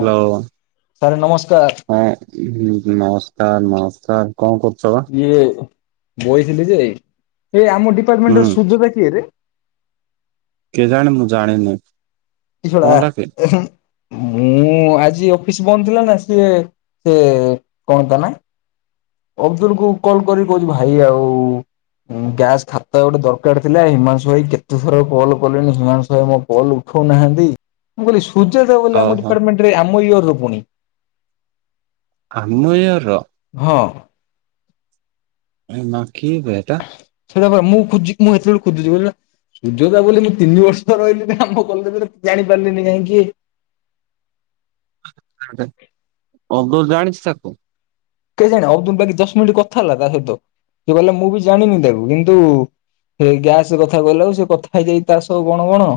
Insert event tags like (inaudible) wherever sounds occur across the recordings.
Hello ହଁ। Sir ନମସ୍କାର ଉଁ ହୁଁ ନମସ୍କାର ନମସ୍କାର କଣ କରୁଛ ବା? ଇଏ ବଇଥିଲି ଯେ ଏ ଆମ ହୁଁ ଡିପାର୍ଟମେଣ୍ଟର ସୁୂଜାତା କିଏରେ? କେ ଜାଣି ମୁଁ ଜାଣିନି। ଇ ଶଳା କଣ ଟା କି ଏହୁଁ। ମୁଁ ଆଜି ଅଫିସ ବନ୍ଦ ଥିଲା ନା ସିଏ ସେ କଣତା ନା। ଅବଦୁଲ କୁ କଲ୍ କରିକି କହୁଚି ଭାଇ ଆଉ। ଗ୍ୟାସ୍ ଖାତା ଗୋଟେ ଦରକାର ଥିଲା ହିମାଂଶୁ ଭାଇ କେତେ ଥର କଲ୍ କଲେଣି ହିମାଂଶୁ ଭାଇ ମୋ କଲ୍ ଉଠ ଉଠଉ ନାହାନ୍ତି ମୁଁ କହିଲି ସୁ ସୁୂର୍ଯ୍ୟଦେଵ ବୋଲି ଆମ ଓହୋ ଡିପାର୍ଟମେଣ୍ଟରେ ଆମ ଇଅର ପୁଣି। ଆମ ଇୟରର। ହଁ ହ (inaudible) ସେଟା ପରା ମୁଁ ଖୁଜି ମୁଁ ହେତେବେଳୁ ଖୁଜୁଚି କହିଲି ହେଟା ସୁଜାତା ବୋଲି ମୁଁ ତିନି ବର୍ଷ ରହିଲି ଆମ କଲେଜରେ ଜାଣିପାରିଲିନି କାଇଁ କିଏ। (inaudible) ଅବଦୁଲ ଜାଣିଚି ତାକୁ। କେଜାଣୀ ଅବଦୁଲ ବାକି ଦଶମିନିଟ କଥା ହେଲା ତା ସହିତ ସେ କହିଲା ମୁଁ ବି ଜାଣିନି ତାକୁ କିନ୍ତୁ ହେ ଗ୍ୟାସ କଥା କହିଲା ଆଳକୁ ସେ କଥା ହେଇଯାଇଚି ତା ସହ କଣ କଣ।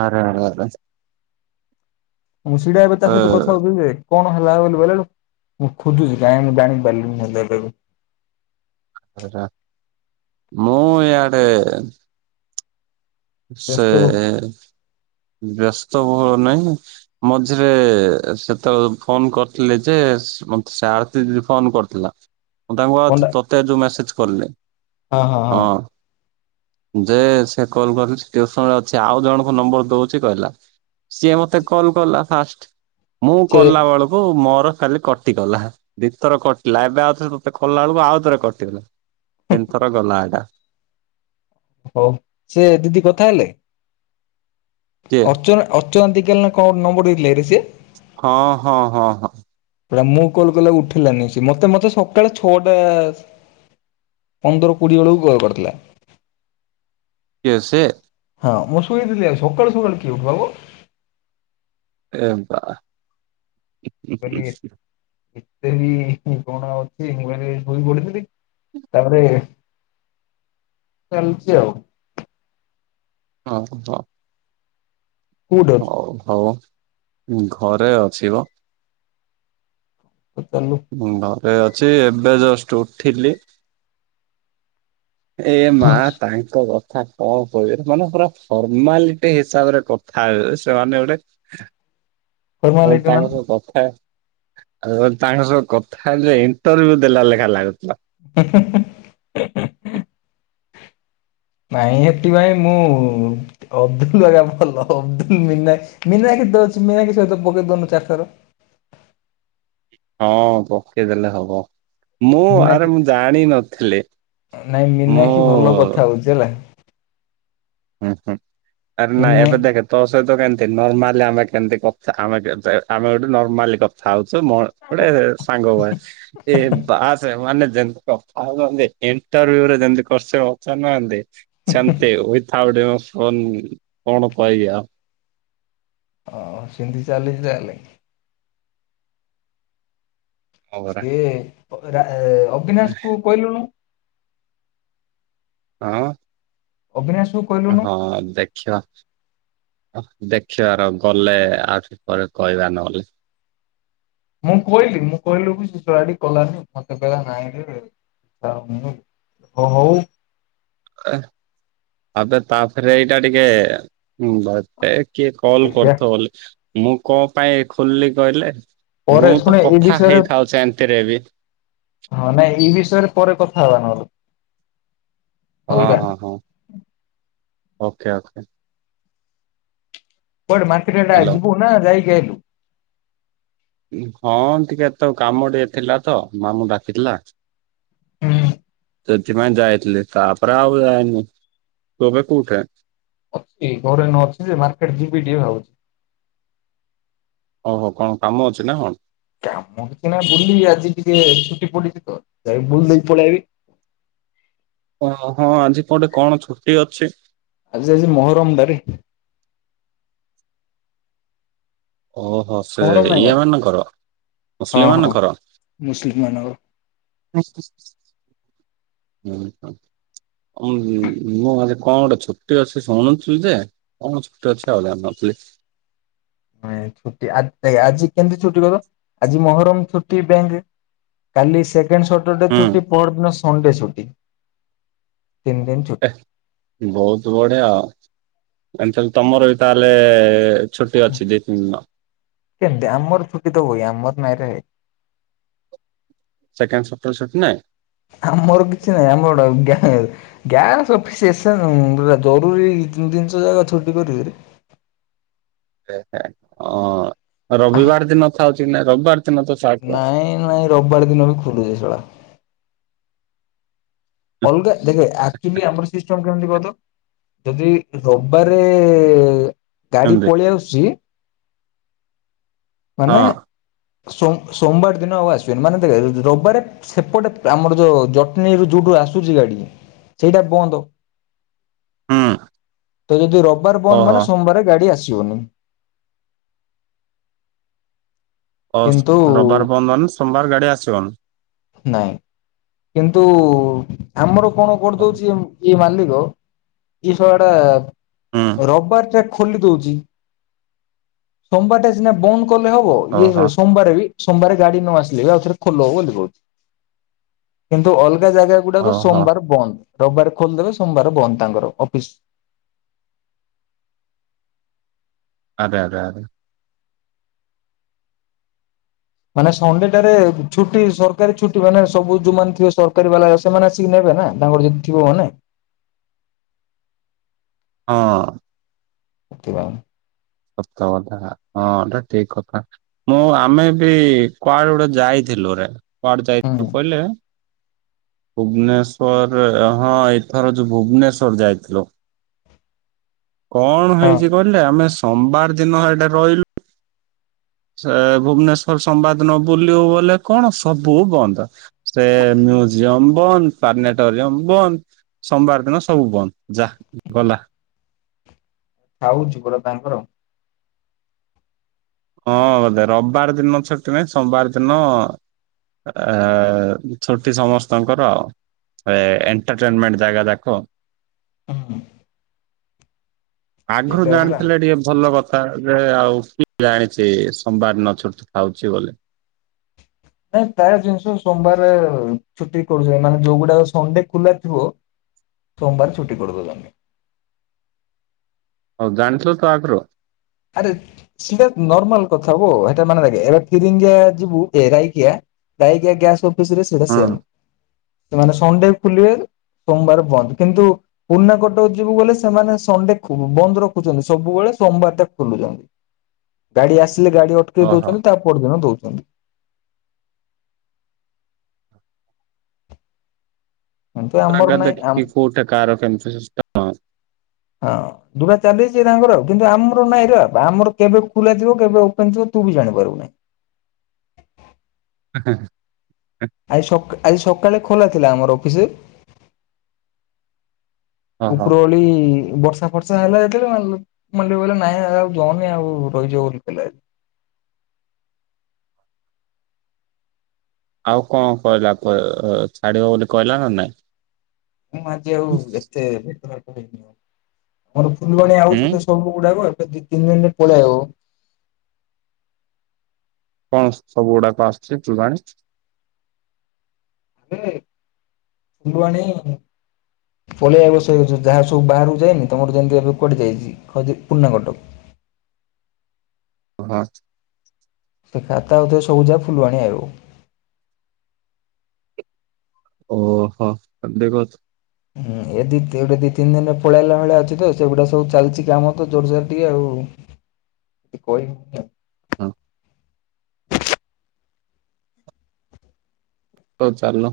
ଆରେ ଆରେ ଆରେ। ହଁ ସେଇଟା ଏବେ ତା ସହିତ କଥା ହେଉଥିଲି ଯେ। କଣ ହେଲା ବୋଲି ବୋଇଲାଳକୁ ମୁଁ ଖୁଜୁଚି କାଇଁ ମୁଁ ଜାଣି ପାରିଲିନି (inaudible) ଏ ରା ମୁଁ ଇଆଡେ ସେ ବ୍ୟସ୍ତ ବ୍ୟସ୍ତ ଭୋଳ ନାହିଁ। ମଝିରେ ସେତେବେଳେ ଫୋନ କରିଥିଲେ ଯେ ମତେ ସେ ଆରତି ଦିଦି ଫୋନ କର ଥିଲା ମୁଁ ତାଙ୍କୁ ଆଉ ପଣ୍ଡା ତତେ ଯୋଉ ମେସେଜ କରିଲି। ହଁ ହଁ ହଁ। ଯେ ସେ କଲ କରିଲ ଟିୟୁସନରେ ଅଛି ଆଉ ଜଣଙ୍କ ନମ୍ବର ଦଉଛି କହିଲା। ସିଏ ମତେ କଲ୍ କଲା ଫାଷ୍ଟ। ମୁଁ ସେ କଲା ବେଳକୁ ମୋର ଖାଲି କଟିଗଲା ଦିଇଥର କଟିଲା। ଏବେ ଆଉ ତତେ କଲା ବେଳକୁ ଆଉଥରେ କଟିଗଲା। ତିନିଥର ଗଲା ଏଟା। ହଉ ସେ ଦିଦି କଥା ହେଲେ। କିଏ? ଅର୍ଚ୍ଚନା ଅର୍ଚ୍ଚନା ଦିଗାଲ କଣ ଗୋଟେ ନମ୍ବର ଦେଇଥିଲେ ନା ସେ। ହଁ ହଁ ହଁ ହଁ। ପୁରା ମୁଁ କଲେ ଉଠେଇଲାନି। ସେ ମତେ ମତେ ସକାଳେ ଛଅଟା ପନ୍ଦର କୋଡିଏ ବେଳକୁ କଲ୍ କରିଥିଲା। କିଏ ସିଏ। ହଁ ମୁଁ ସୁଇଥିଲି ଆଉ ସକାଳୁ ସକାଳୁ କିଏ ଉଠିବା ବୋ। ଏ ବା ହୁଁ ହୁଁ ହୁଁ। ଏଇ କଣ ଅଛି ମୁଁ କହିନି ଶୋଇ ପଢିଥିଲି। ତାପରେ ଚାଲିଚି ଆଉ। ହଉ ହଁ। କୋଉଠି ଅଛୁ ହଉ ହଉ ଘରେ ଅଛିବ। ଚାଲୁ ଘରେ ଅଛି ଏବେ ଜଷ୍ଟ ଉଠିଲି। ଏ ମା ତାଙ୍କ କ ଥା କଣ କହିବେ ମାନେ ପୁରା ଫର୍ମାଲିଟି ହିସାବରେ କଥା ହେବେ। ସେମାନେ ଗୋଟେ। ହଁ ଫର୍ମାଲିଟି ମାନେ ତାଙ୍କ ର କଥା ତାଙ୍କ ସହ କଥା ହେଲେ ଇଣ୍ଟରଭି୍ୟୁ ଦେଲା ଲେଖା ଲାଗୁ ହୁଁ ହୁଁ ହୁଁ। ନାଇଁ ହେତିପାଇଁ ମୁଁ ଅବଦୁଲ ଆଜ୍ଞା ଭଲ। ଅବଦୁଲା ମିନା ମିନା କେତେ ଅଛି ମିନାଖି ସହିତ ପକେଇ ଦଉନୁ ଚାରିଥର। ହଁ ପକେଇ ଦେଲେ ହେବ। ମୁଁ ଆରେ ମୀନାକ୍ଷୀ ମୁ ଜାଣି ନଥିଲି। ନାଇଁ ମୁଁ ମୀନାକ୍ଷୀ ଭଲ କଥା ହଉଛି ହେଲା ହୁଁ ହୁଁ ଆରେ ନାଇଁ ମୀନା ଏବେ ଦେଖେ ତୋସ ସହିତ କେମତି ନରମ୍ମାଲି ଆମେ କେମତି କଥା ଆମେ କେତେ ଆମେ ଗୋଟେ ନର୍ମାଲି କଥା ହଉ ଚୁ ମ ଗୋଟେ ଓ ସାଙ୍ଗ ଭଳିଆ ବାସ ମାନେ ଯେମିତି କଥା ହୋଉଚନ୍ତି ଏଣ୍ଟରଭିଉ ରେ ଯେମତି କୋଚିନ ପଚାରିନାହାନ୍ତି। ସେମତି ଉଇ ଆଉ ଗୋଟେ ଫୋନ କହିବି ଆଉ। ହ ସିମିତି ଚାଲିଚି ତା ହେଲେ। ହଁ ପରା ସିଏ ଅବିରା ଅବିନାଶ କୁ କହିଲୁୁନୁ। ହଁ। ଅବିନାଶ ହଁ ଦେଖିବା। ଦେଖିବାର ଗଲେ ଆଉ ଟିକେ ପରେ କହିବା ନହଲେ। (unintelligible) ମୁଁ କହିଲି ମୁଁ କହିଲି ସେ ପିଲାଟି କଲାନି ମତେ କଇଲା ନାଇଁରେ। ଆଉ ମୁଁ ହଉ। ଏ ଆବେ ତାପରେ ଏଇଟା ଟିକେ ଉଁ ଭ ଦେଖେ। କିଏ କଲ୍ ଦେଖିବା କରିୁଥିବ ହେଲେ। ମୁଁ କଣ ପାଇଁ ଖୋଲିଲି କହିଲେ। ପରେ ମୁଁ ତ ଶୁଣେ ଏଇ କଥା ବିଷୟରେ ହେଇଥାଉ ସେମିତିରେ ବି। ହଁ ନାଇଁ ଏଇ ବିଷୟରେ ପରେ କଥା ହବା ନହେଲେ। ହଁ ଅଲଗା ହଁ ହଁ ଓକେ ଓକେ। କୁଆଡେ ମାର୍କେଟ ଆଡ଼େ ହ୍ୟାଲୋ। ଯିବୁ ନା ଯାଇକି ଆଇଲୁ। ହୁଁ ହଁ ଟିକେ ତ କାମ ଟିକେ ଥିଲା ତ ମାମୁଁ ଡାକିଥିଲା। ହୁଁ ସେଥିପାଇଁ ଯାଇଥିଲି ତାପରେ ଆଉ ଯାଇନି ତମେ କୋଉଠେ? ଅତି ଘରେ ନ ଥିଲେ ଯେ ମାର୍କେଟ ଯିବି ଟିକେ ଭାବୁଛି। ହଉ ହଉ କଣ କାମ ଅଛି ନା କଣ? କାମ କିଛି ନା ବୁଲିବି ଆଜି ଟିକେ ଛୁଟି ପଡ଼ିଛି ତ ଯ ବୁଲି ଦେଇକି ପଳେଆଇବି। ଓ ହଁ ଆଜି କଣ ଗୋଟେ କଣ ଛୁଟି ଅଛି? ଆଜି ଆଜି ମହରମ ଟାରେ। ଅ ହୋ ସେ ମହରମ ନାଇଁ କଣ ଇଏ ମାନଙ୍କର ମୁସଲିମ ହଁ ହଁ ମାନଙ୍କର। ମୁସଲିମ ମାନଙ୍କର ହୁଁ ହ। ମୁଁ ଆଜି କଣ ଗୋଟେ ଛୁଟି ଅଛି ଶୁଣୁଥିଲି ଯେ କଣ ଛୁଟି ଅଛି ଆଉ ଜାଣିନଥିଲି। (unintelligible) ନାଇଁ ଛୁଟି ଆ ଆଜି କେମିତି ଛୁଟି କହିଲ ଆଜି ମହରମ ଛୁଟି ବ୍ୟାଙ୍କରେ। କାଲି ସେକେଣ୍ଡ ସଟରଡେ ହୁଁ ଛୁଟି ପହର ଦିନ ସନଣ୍ଡେ ଛୁଟି। ବହୁତ ବଢ଼ିଆ ଆଉ ଏମିତି ତମର ତାହେଲେ ଛୁଟି ଅଛି ଦି ତିନି ଦିନ କେମିତି ଆମର ଛୁଟି ତ ହୁଏ ଆମର ନାହିଁରେ ଭାଇ। ସେକେଣ୍ଡ୍ ସଟର ଡେ ଛୁଟି ନାହିଁ। ଆମର କିଛି ନାହିଁ ଆମର ଗ୍ୟାସ ପୁରା (unintelligible) ଜରୁରୀ। ଏହି ତିନି ଦିନ ଯାକ ଛୁଟି କରିବେରେ। (unintelligible) ହଁ ରବିବାର ଦିନ ଥାଉଛି କି ନା ରବିବାର ଦିନ ତ ଛାଡ ନାଇଁ ନାଇଁ ରବିବାର ଦିନ ବି ଖୁଲୁଛି ସଳା। ଅଲଗା ଦେଖେ ଆକଚୁଆଲି ଆମର ସେହି ସିଷ୍ଟମ କେମିତି କହ ତ ଯଦି ରବିବାରେ ଗାଡ଼ି ଏମତି ପଳି ଆସୁଚି। ମାନେ ହଁ ସୋମ ସୋମବାର ଦିନ ଆଉ ଆସିବେନି ମାନେ ଦେଖେ ରବିବାରେ ସେପଟେ ଆମର ଯୋଉ ଜଟଣୀରୁ ଯଉଠୁ ଆସୁ ଆସୁଛି ଗାଡି ସେଇଟା ବନ୍ଦ। ହୁଁ ତ ଯଦି ରବିବାର ବନ୍ଦ ମାନେ ଓହୋ ସୋମବାର ଗାଡି ଆସି ଆସିବନି। ହଁ କିନ୍ତୁ ରବିବାର ବନ୍ଦ ମାନେ ସୋମବାର ଗାଡି ଆସିବନି। ନାଇଁ କିନ୍ତୁ ଆମର କଣ କରିଦଉଛି ଯିଏ ମାଲ୍ଲିକ ଇଏ ସଳାଟା ହୁଁ ରବିବାର ଟା ଖୋଲି ଦଉଛି ସୋମବାରଟା ସିନା ବନ୍ଦ କଲେ ହବ ଓହୋ ଇଏ ସୋମବାର ବି ସୋମବାରେ ଗାଡି ନ ଆସିଲେ ବି ଆଉଥରେ ଖୋଲ ବୋଲି କହୁଛି କିନ୍ତୁ ଅଲଗା ଅଲଗା ଜାଗା ଗୁଡ଼ାକ ଓହୋ ସୋମବାରେ ବନ୍ଦ। ରବିବାରେ ଖୋଲିଦବେ ସୋମବାରେ ବନ୍ଦ ତାଙ୍କର ଅଫିସ୍। ଆରେ ଆରେ ଆରେ। ମାନେ ସଣ୍ଡେ ଟାରେ ଛୁଟି ସରକାରୀ ଛୁଟି ମାନେ ସବୁ ଯୋଉଁମାନେ ଥେ ସରକାରୀ ବାଲା ସେମାନେ ଆସିକି ନେବେ। ନେବେ ନା ତାଙ୍କର ଯଦି ଥିବ ହଁ। ! ! ! ! ! ! ! ! ! ! ସତ କଥା ହଁ ଏଟା ଠିକ କଥା ମୁଁ ଆମେ ବି କୁଆଡେ ଗୋଟେ ଯାଇଥିଲି ଲୁରେ କୁଆଡେ ଯାଇ ହୁଁ କହିଲେ ଭୁବନେଶ୍ଵର ହଁ ଏଥର ଯୋଉ ଭୁବନେଶ୍ଵର ଯାଇଥିଲୁ। କଣ ହଁ ହେଇଛି କହିଲେ ଆମେ ସୋମବାର ଦିନ ଏଇଟା ରହିଲୁ। ସେ ଭୁବନେଶ୍ଵର ସମ୍ବାଦ ନ ବୁଲୁ ବଲେ କଣ ସବୁ ବନ୍ଦ ସେ ନ୍ୟୁଜ୍ ଜୀୟମ ବନ୍ଦ ପାଟେରିୟମ ବନ୍ଦ ସୋମବାର ଦିନ ସବୁ ବନ୍ଦ ଯା ଗଲା। ଖାଉଛି ପା ପାମ୍ପର। ହଁ ବୋଧେ ରବିବାର ଦିନ ଛୁଟି ନାଇଁ ସୋମବାର ଦିନ ଆ ଛୁଟି ସମସ୍ତଙ୍କର ଆଉ। ଏ ଏଣ୍ଟରଟେନମେଣ୍ଟ ଜାଗା ଦେଖ ହଁ ଆଗରୁ ଜାଣିଥିଲେ ଟିକେ ଭଲ କଥା ଯେ ଆଉ କି ମୁଁ ଯାଣିଛି ସୋମବାର ନ ଛଟି ଦଉଛି ବୋଲି। ନାଇଁ ପ୍ରାୟ ଜିନିଷ ସୋମବାରେ ଛୁଟି କରୁଛନ୍ତି ମାନେ ଯୋଉଗୁଡାକ ସଣ୍ଡେ ଖୋଲା ଥିବ। ସୋମବାରେ ଛୁଟି କରି ଦୋଉଚନ୍ତି। ହଉ ଜାଣିଚ ତ ଆଗରୁ ଆରେ ସେଟା ନର୍ମାଲ କଥାଗୋ ହେଟା ମାନେ ଏବେ ଫିରିଙ୍ଗିଆ ଯିବୁ ଏାଇକିଆ (unintelligible) ଯାଇକଆ ଗ୍ୟାସ ଅଫିସ ରେ ସେଟା ହଁ ସେମ ସେମାନେ ସନଡେ ଖଲିବେ ସୋମବାର ବନ୍ଦ କିନ୍ତୁ ପୁରୁଣା କଟକ ଯିବୁ ଗଲେ ସେମାନେ ସଣ୍ଡେ ଖୁ ବନ୍ଦ ରଖୁଛନ୍ତି ସବୁବେଳେ ସୋମବାରଟା ଖୋଲୁଛନ୍ତି ଗାଡି ଆସିଲେ ଗାଡି ଅଟକେଇ ଓହୋ ଦଉଛନ୍ତି ତା ପରଦିନ ଦଉ (inaudible) କିନ୍ତୁ ଆମର ପ୍ରଗଧ ନାଇଁ ହଁ କି କୋଉଟା କାର କେମିତି ସିଷ୍ଟମ ହଁ ଦୁଟା ଚାଲିଛି ତାଙ୍କର ଆଉ। କିନ୍ତୁ ଆମର ନାଇଁ ର ଆମର କେବେ ଖୋଲା ଥିବ କେବେ ଓପେନ ଥିବ ତୁ ବି ଜାଣିପାରିବୁନାହିଁ। ହ ହ ଆଜି ସକା ଆଜି ସକାଳେ ଖୋଲା ଥିଲା ଆମର ଅଫିସ। ଓହୋ ଉପରୋଳି ବର୍ଷା ଫର୍ଷା ହେଲା ଯେତେବେଳେ ମାନେ କହିଲା ନାଇଁ ଆଉ ଯାଉନି ଆଉ ରହିଯିବ ବୋଲି ଗୋଟେ ପିଲାଏ (inaudible) ଆଉ କଣ କହିଲା କ ଛାଡିବ ବୋଲି କହିଲା ନା ନାଇଁ ମୁଁ ଆଜି ଆଉ ଏତେ ଭେଟ ଭେଟ ହେଇନି ଆଉ ମୋର ବୁଲୁଣି ହୁଁ ଆଉଛି ତ ସବୁଗୁଡାକ ତ ଦି ତିନି ରେ ପଳେଇଆଇବ କଣ ସବୁ ଗୁଡାକ ଆସୁଛି ତୁ ଜାଣି ଆ ଫୁଲବାଣି ପଳିଆବସାଉ ଯାହା ସବୁ ବାହାରକୁ ଯାଇନି ତମର ଯେମିତି ଏବେ କଟି ଯାଇଛି ପୁରୁଣା କଟକ (inaudible) ହ‌ଁ ସେ ଖାତା ହଉଥ ସବୁ ଯା ଫୁଲବାଣୀ ଆଇବ। ଓହୋ କ ଦେ (unintelligible) ହୁଁ ଏ ଦି ଗୋଟେ ଦି ତିନି ଦିନରେ ପଳେଇଲା ଭଳିଆ ଅଛି ତ ସେଗୁଡା ସବୁ ଚାଲିଛି କାମ ତ ଜୋର୍ ଜାର ଟିକେ ଆଉ। (inaudible) ତୁ କହିବୁ ନା ହଁ ହଉ ଚାଲୁ।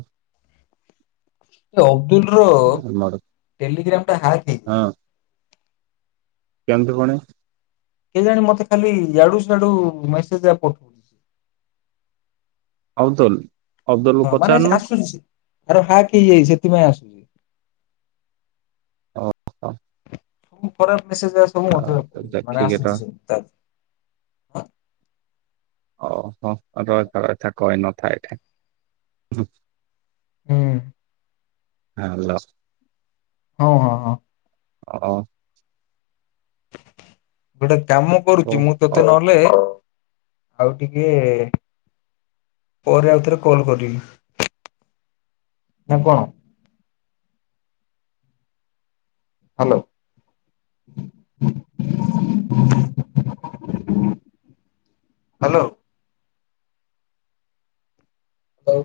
ଅବଦୁଲ ର ଆମର ଟେଲିିଗ୍ରାମ ଟା ହାକ ହୋଇଛି। କେମତି କଣେ କେ ଜାଣି ମତେ ଖାଲି ଏୟାଡୁ ସେଡୁ ମେସେଜା ପଠଉ ଅବଦୁଲ ଅବଦୁଲକୁ ହଁ ମାନେ ପଚାରୁନୁ ଆସୁଛି ଆରେ ହାକ ହେଇଯାଇଛି ସେଥିପାଇଁ ଆସୁଛି। ଓ ହୋ। ସବୁ ଖରାପ ମେସେଜ ସବୁ ମତେ ମାନେ ଦେଖିକି ର ଆସୁଛି ସବୁ। ହ ଓ ହୋ ରଇଥା ରଇଥା କହି ନଥା ଏଠି। ହୁଁ। ହ୍ୟାଲୋ। ହଁ ହଁ ହଁ। ହ। ଗୋଟେ କାମ କରୁଛି ମୁଁ ତତେ ନହେଲେ ଆଉ ଟିକେ ପରେ ଆଉଥରେ କଲ୍ କରିବି। ନା କଣ? ହ୍ୟାଲୋ। ହ୍ୟାଲୋ। ହଉ।